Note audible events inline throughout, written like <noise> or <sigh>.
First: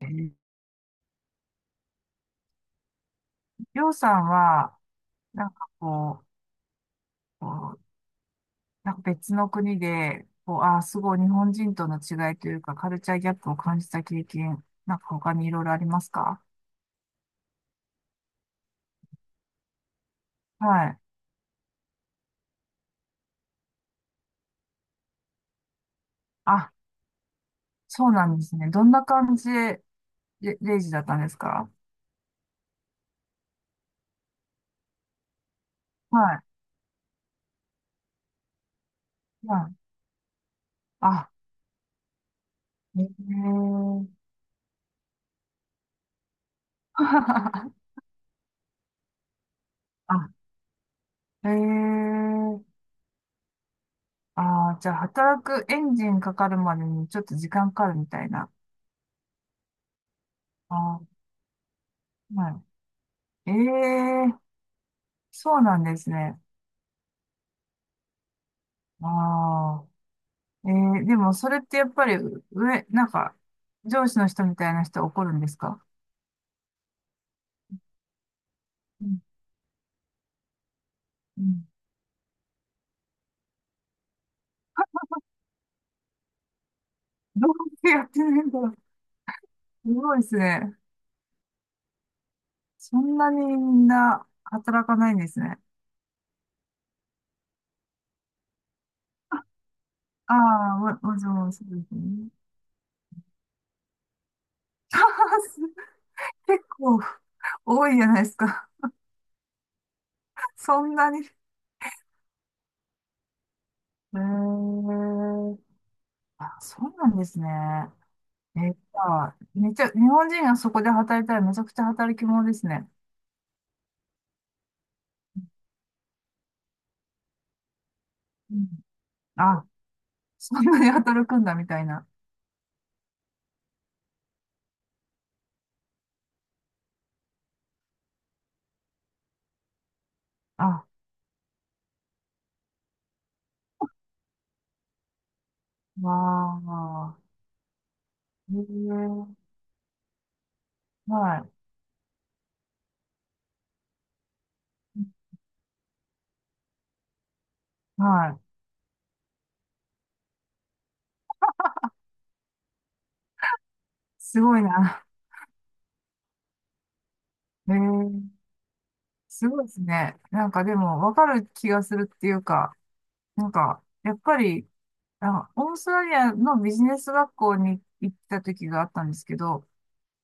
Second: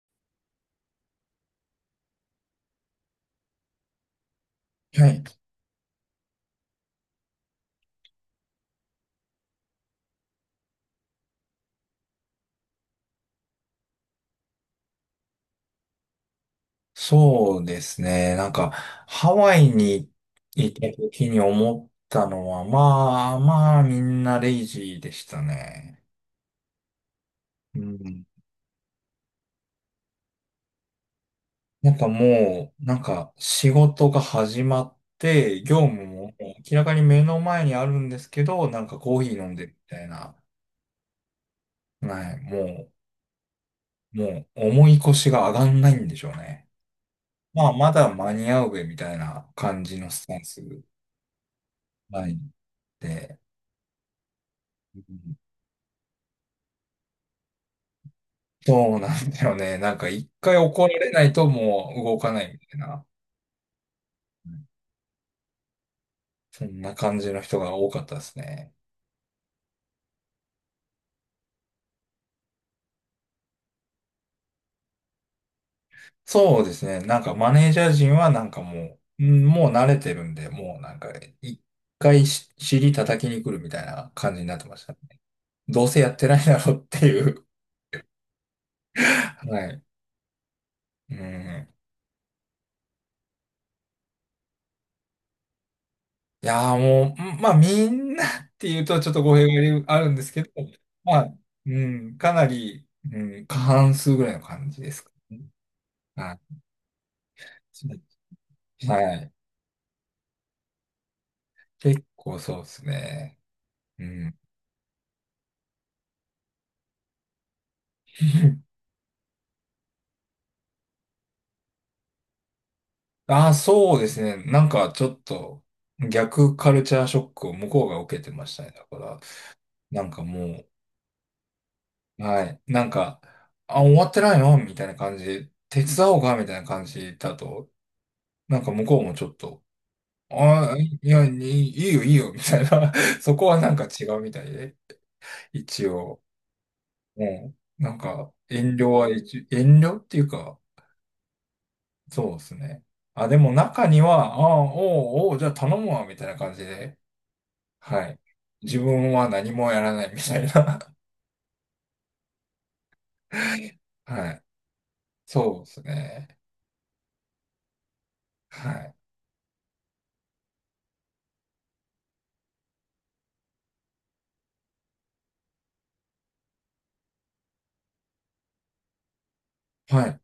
えーりょうさんは、はい。なんかこう、こうなんか別の国で、すごい日本人との違いというか、カルチャーギャップを感じた経験、なんか他にいろいろありますか？そうですね。なんか、ハワイに行はったい。時に思ったのは、まあまあみんなレイジーでしたね。あ、うそうん。なんですね。どんな感じで、レイジだったんですか？なんかもう、なんか仕事が始まって、業務もは明らかに目の前にあるんですけど、なんかコーヒーい。飲んではるい。みたいな。あ、はい。もえー う、もう重い腰が上がんないんでしょうね。まあ <laughs> まだ間に合うべみたいな感じのスあ、タンス。へえはい。ー。で、ああ、じゃあ、うん、働くエンジンかかるまでにちょっと時間かかるみたいな。そうなんだよね。なんか一回怒られあないともう動かあ、ないみはたいな、い。ええ、そうなんですね。そんな感じの人が多かったですね。ああ、でもそれってやっぱりなんか、上司の人みたいな人怒るんですか？そうですね。なんかマネージャー陣はなんかもうんう、うん、もう慣れてるんで、もうなんかう一ん。回し尻叩きに来るみたいな感じになってましたね。どうせやってないだろうっていう。どうやってやってるんだろう。<laughs> はい。すごいですね。うん。そんなにみんな働かないんですね。いやーもう、うん、まあみんなっていうとちょっと語弊があるんですあけど、あ、もまちあ、ろんそうでうすん、ね。かなり、うん、過半数ぐらいの感じで <laughs> あーすかね。すはい、結構多いじゃないですか。はい。<laughs> そんなに。へ結構そうですね。うえ。ん。あ、そうなんですね。じ <laughs> ゃあめっちゃ、日本人がそこで働いたらめちゃくちゃ働き者ですね。ああ、そうですね。なんかちょっと逆カルチャーショックを向こうが受けてまうしたん。ね。だから、あ、なんかそもんなに働くんだみたいな。う、はい、なんか、あ、終わってないのみたいな感じで、手伝おうかみたいな感じだと、なんか向こうもちょっと、ああ、あ、いや、いいよ、いいよ、みたいな。<laughs> そこはなんか違うみたいで、一わ応、あ、もう、なんか、へ遠慮は一、え、遠慮っていうか、はい、そうですね。あ、でも中には、ああ、おうおう、じゃあ頼むわ、みたいな感じで、はい。はい。自分は何もやらないみたいな。<laughs> はすい。ごいな。そうですね。へえ、はい。すごいですね。なんかでも、わかる気がするっていうか、なんか、やっぱり、あ、オーストラリアのビジネス学校に行った時があったんですけど、はい。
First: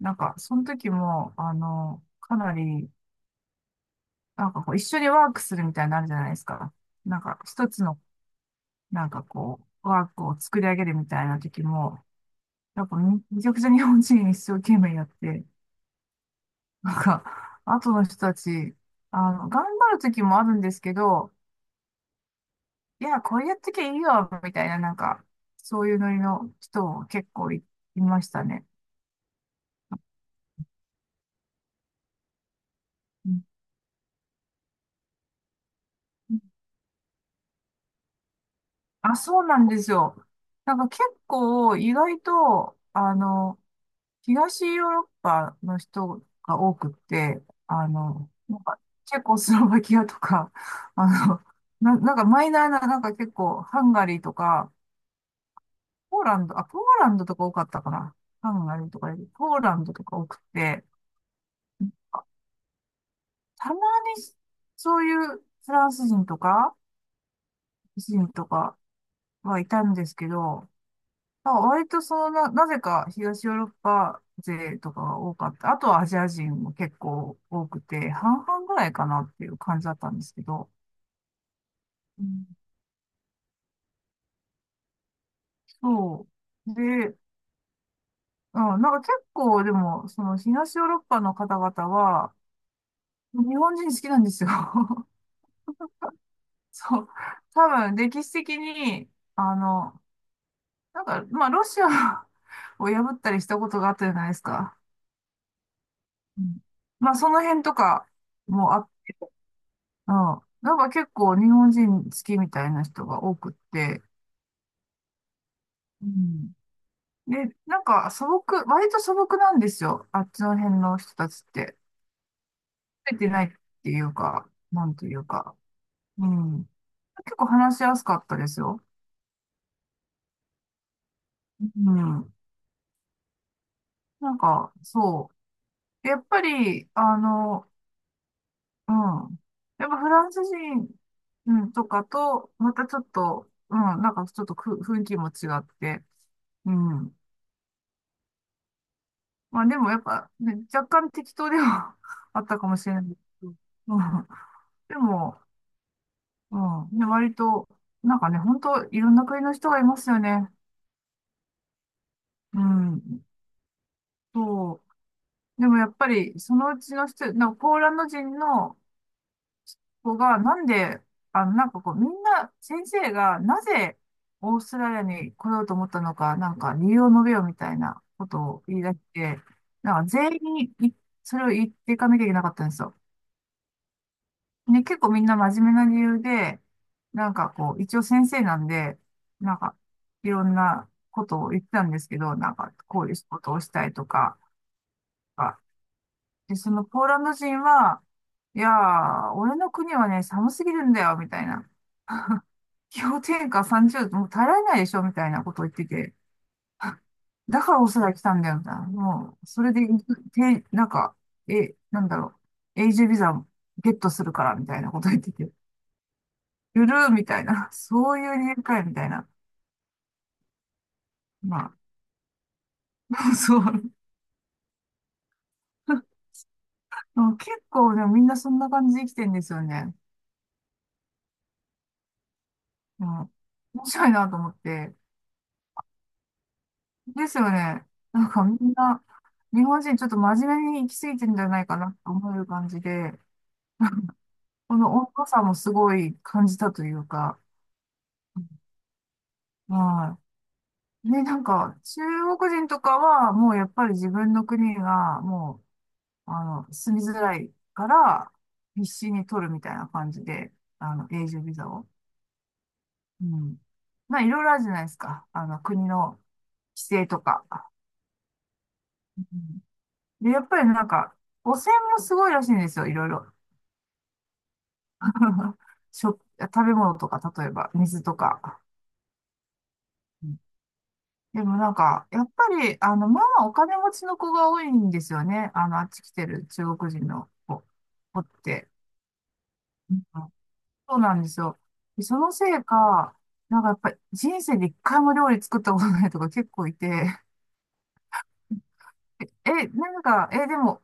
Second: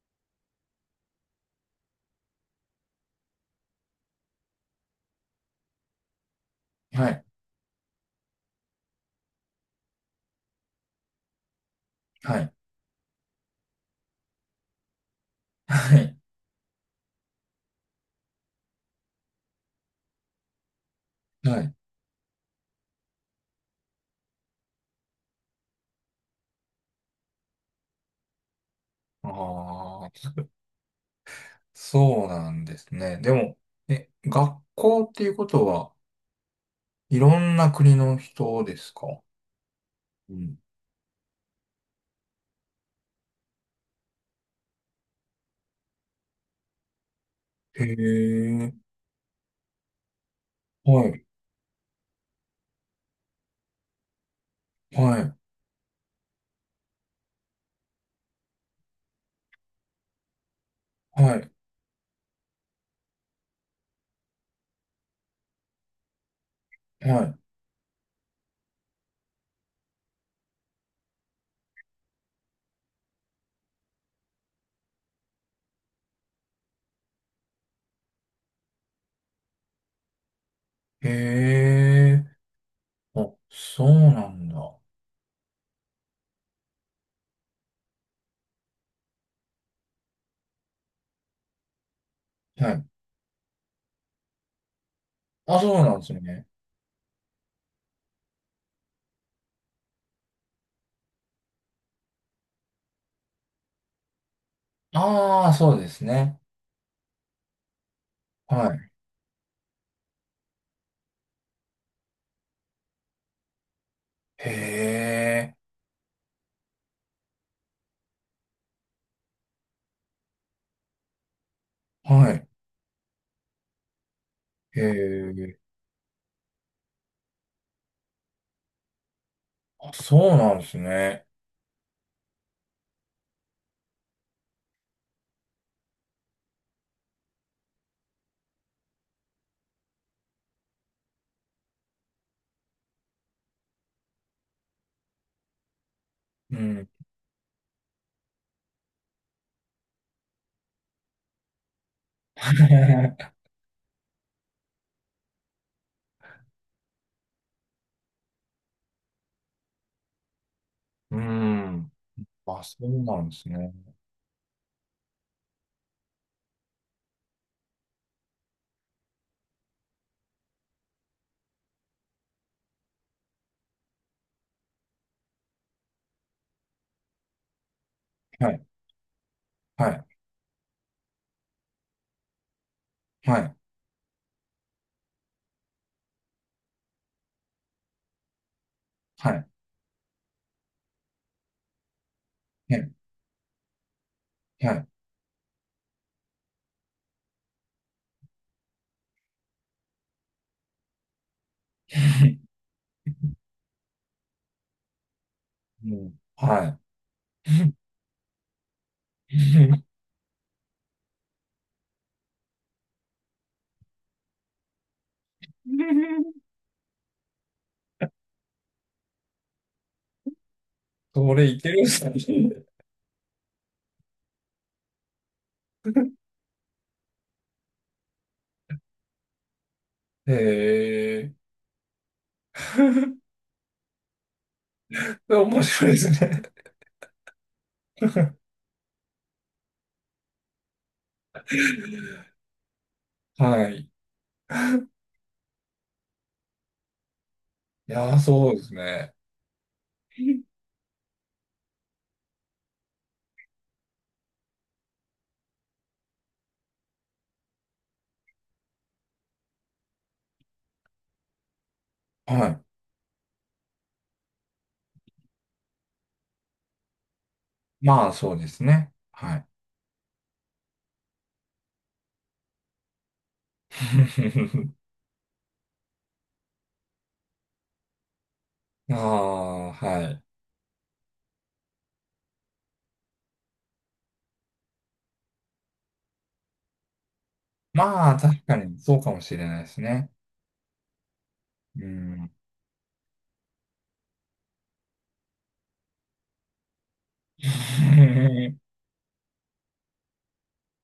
なんか、その時も、かなり、なんかこう、一緒にワークするみたいになのあるじゃないですか。はなんい。か、一つの、なんかこう、ワークを作り上げるみたいな時も、はい。なんかめちゃくちゃ日本人一生懸命やって、はい。なんか、後の人たち、頑張る時もあるんですけど、はい。いや、これやってきゃいいよ、みたいな、なんか、そういうノリの人も結構いましたね。ああ、そうなんですね。うでん。も、え、学校っていうことは、いろんな国の人ですあ、か？そうなんですよ。うん。なんか結構意外と、東ヨーロッパの人が多くって、へなんえ、かチェコスロバキアとか、はい。あの、なんかマイナーな、なんか結構ハンガリーとか、はい。ポーランドとか多かったかな。ハンガリーとかより、ポーランドとか多くて、はい。たまにそういうフランス人とか、はい。人とかはいたんですけど、まあ割となぜか東ヨーロッパ勢とかが多かった。あとはアジア人も結構多くて、半々ぐらいかなっていう感じだったんですけど、へうえ、ん。あ、そうなんだ。そう。で、うん、なんか結構でも、その東ヨーロッパの方々は、はい。日本人好きなんですよ。<laughs> あ、そうなんですよね。そう。多分、歴史的に、あの、なんか、まあ、ロシアを <laughs> を破ったりしたことがあったじゃないですか。ああ、そうですね。うん。まあ、その辺とかはもあ、い。うん。なんか結構日本人好きみたいな人が多くって。へえ。うん。で、なんか素朴、割と素朴なんですよ。あっちの辺の人たちって。はい。増えてないっていうか、へなんというか。え。うん。結構話しやすかったですよ。あ、そうなんですね。うん。なんか、そう。やっぱり、うん。やっぱフランス人、うん、とかと、またちょっと、うん、なんかちょっと雰囲気も違って、ううん。ん。まあでもやっぱ、ね、若干適当では <laughs> あったかもしれないけ <laughs> ど、うん。でも、うん。ね、割と、なんかね、本当いろんな国の人がいますよね。うん。うあ、そうなん。んですね。そう。でもやっぱり、そのうちの人、なんかポーランド人の、子が、なんで、なんかこう、みんな、先生が、なぜ、オーストラリアに来ようと思ったのか、なんか、理由を述べようみたいなことはをい。言い出して、はなんい。か、全員にそれを言っていかなきゃいけなかったんですよ。はい。ね、結構みんな真面目な理由で、なんかこう、一応先生なんで、はい。なんか、いろんなことを言ってたんですけど、なんか、こはういう仕事をしたいとか、い。はい。あで、そのポーランド人は、いやー、俺の国はね、寒すぎるんだよ、みたいな。<laughs> <laughs> 氷点下30度、もう耐えられないでしょみたいなことを言ってうて。ん。は <laughs> だからオーストラリア来たんだよ、みたいな。い。もう、それ <laughs> で、なんか、なんだろう。永住ビザをゲットするから、みたいなこと言ってて。ゆるーみたいな。そういう理由かい、みたいな。それいけまるんすね。あ、<laughs> そう。<laughs> うん。結構ね、みんなそんな感じで生きてんですよね。<laughs> へえ。うん。面白いなと思って。面白いですね。ですよね。なんかみんな、日本人ちょっと真面目に生きすぎてんじゃないかなと思う感じで。<laughs> はい。いこの温度差もすごい感じたというか、やー、そうですね。はい。で、なんか、中国人とかは、もうやっぱり自分の国が、もう、住みづらいから、必死に取るみたいな感じで、永住ビザを。はい。うん。まあ、いろいろあるじゃないですか。国の規制とか。まあ、そうですね。はうい。ん。で、やっぱりなんか、汚染もすごいらしいんですよ、いろいろ。<laughs> <laughs> 食べ物とか、例えば、水とか。ああ、はい。でもなんか、やっぱり、まあお金持ちの子が多いんですよね。あっち来てる中国人のまあ、子っ確かて。にそうかもしれないですうん。ね。そうなんですよ。うでそん。のせいか、なんかやっぱり人生で一回も料理作ったことないとか結構いて、<laughs> <laughs> なんか、でも、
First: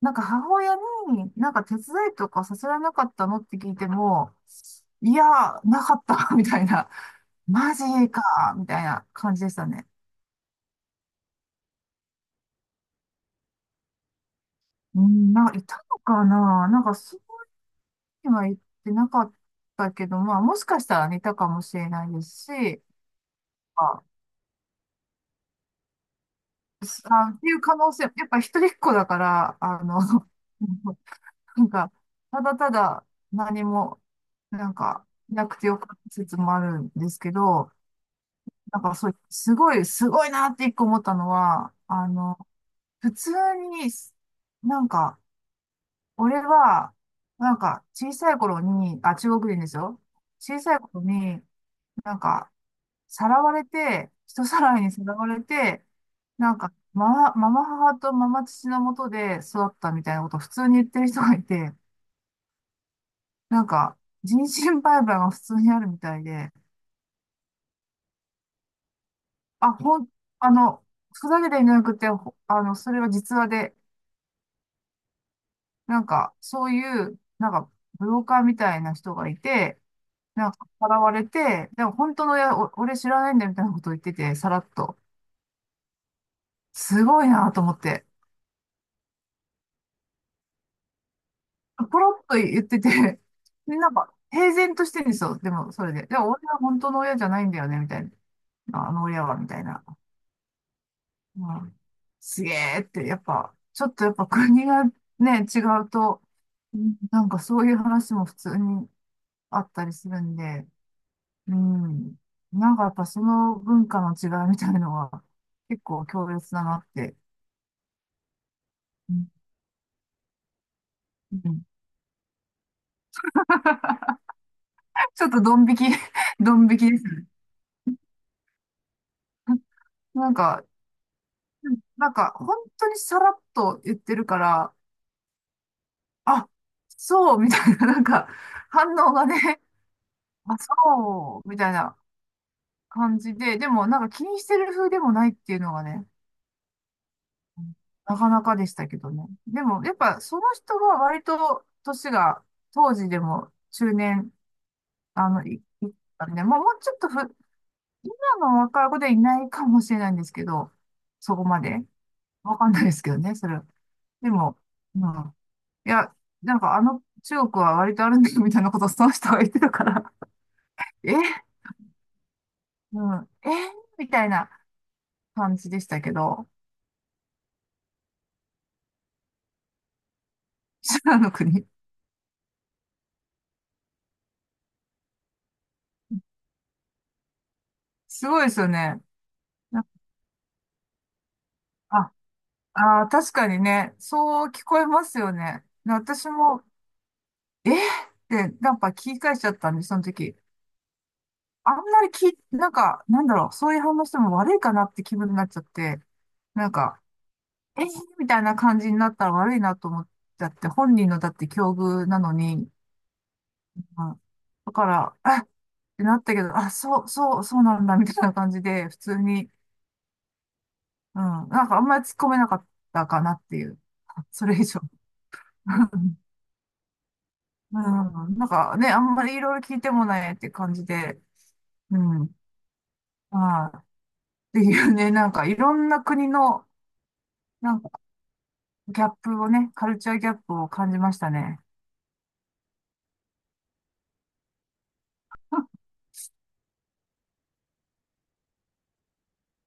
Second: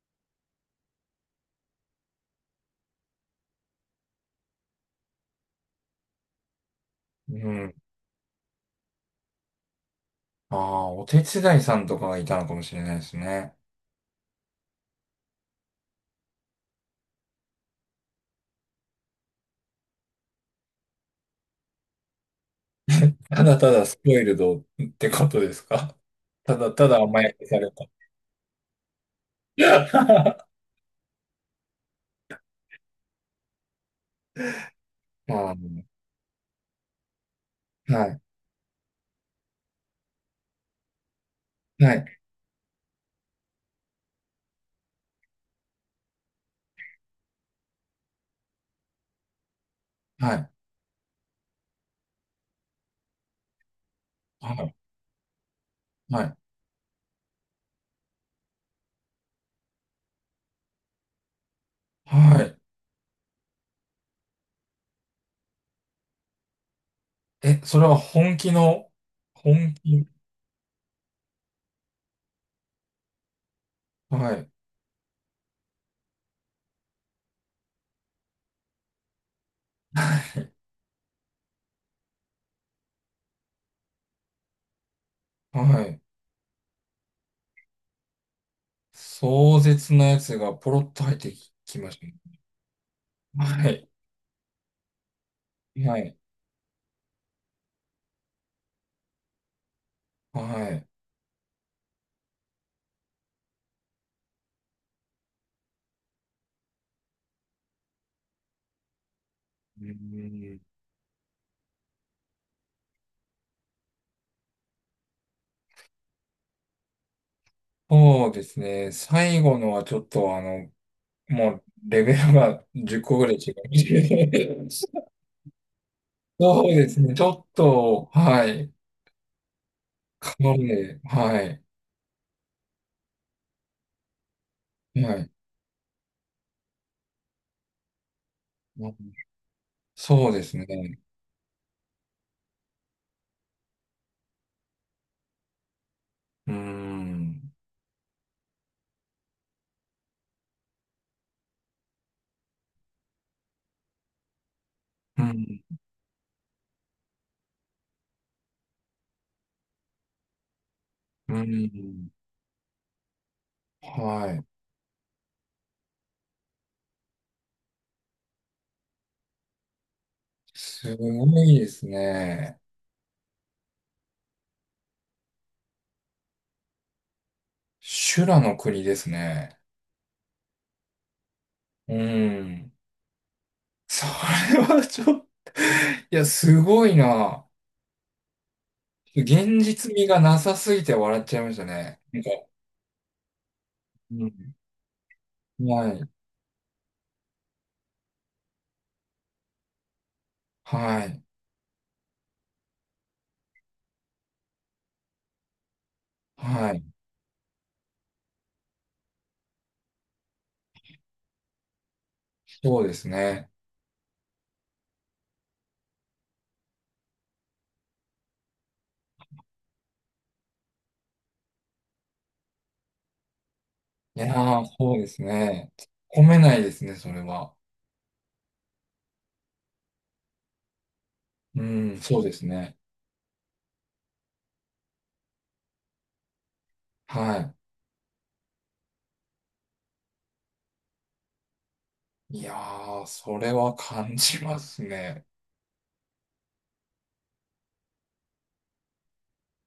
なんか母親になんか手伝いとかさせられなかったのって聞いても、いや、なかった、<laughs> みたいな。うマん。ジか、みたいな感じでしたね。ああ、お手伝いさんとかがいたのかもしれないですね。うん、なんかいたのかな。なんかそには言ってなかったけど、まあ、もしかしたら似たかもしれないですし、<laughs> ただただスまポイルドってことですか？ <laughs> ただあ、ただ甘あやっかていさうれ可た。能性、やっぱ一人っ子だから、<laughs> <laughs> なんか、ただただ何も、なんか、なあくてよあ、かった説もあるんですけど、はい、なんかそう、すごい、すごいなって一個思ったのは、はい、普通に、なんか、俺は、なんか、小さい頃に、あ、中国人ですよ。はい、小さい頃に、なんか、さらわれて、人はさい、らいにさらわれて、はい、なんか、ママ母とママ父のもとで育ったみたいなことを普通に言ってる人がいて、はい。なんか、人身売買が普通にあるみたいで、え、それは本気の、あ、本ほん、気、あの、ふざけていなくて、ほあの、それは実話で、はい、なんか、そういう、なんか、ブローカーみたいな人がいて、なんか、さらわれて、でも本当の親、俺知らないんだみたいなことを言ってて、さらっと。はい。すごいなと思って。壮絶なやつがポロッと入ってきましポたね。ロッと言ってて、<laughs> はで、い、なんか、平然としてるんですよ。でも、それはで。でい、も、俺は本当の親じゃないんだよね、みたいな。あの親は、みたいな。はい。うん。すげえって、やっぱ、ちょっとやっぱ国がね、違うと、うん、なんかそういう話も普通にあっうたりするんん、で、うん。なんかやっぱその文化の違いみたいのは、結構強烈だなって。そうですね。うん最後のはちょっとあの、うもん。 うレベルが10個ぐらい違う。<laughs> <laughs> ちょっとドン引き、<laughs> ドンそう引できですすね。ちね。ょっと、はい。なんかなか、りね、はい。うん、なんか、本当にさらっと言ってるから、はい。あ、そうみたいな、なんか、う反ん、応がね、そうですあ、ね。そうみたいな感じで、でも、なんか気にしてる風でもないっていうのがね、うーん。なかなかでしたけどね。でも、やっぱ、その人が割と、年が、当時でも中年、うん。いったんで、もうちょっと今の若い子でいないかもしれないんですけど、そうこまで。ん。わかんないですけどね、それは。ではい。も、うん。いや、なんかあの中国は割とあるんだよみたいなことをその人が言ってたから、す <laughs> ごえ、いですね。うん、えみたいな感じでしたけど、修羅の国ですね。<laughs> 修羅の国。うん。それはちょっと、いや、すごいな。すごいですよね。現な実味がなさすぎて笑っちゃいましたね。あ、なんか、あー、確かにね、うそうん。聞こえますよね。はい、私も、えってなんか聞き返しちゃったんで、その時。はい、あんまりなんか、なんだろう、そういう反応しても悪いかなって気分になっちゃって、なんはい、か、えみたいな感じになったら悪いなと思っちゃって、本人のだって境遇なのに、そうですね。うん。だから、あってなったけど、あ、そう、そう、そうなんだ、みたいな感じで、普通に、うん、なんかあんまり突っ込めなかったかなっていう、い <laughs> やそれ以ー、上。そうですね。突 <laughs> っ込めないですね、それは。うん、なんかね、あんまりいろいろ聞いてもないって感じで、うん、うそうん、ですね。ああ、っていうね、なんかいろんな国の、はなんかギャップをね、カルチャーギャップを感じましたね。い。いやー、それは感じますね。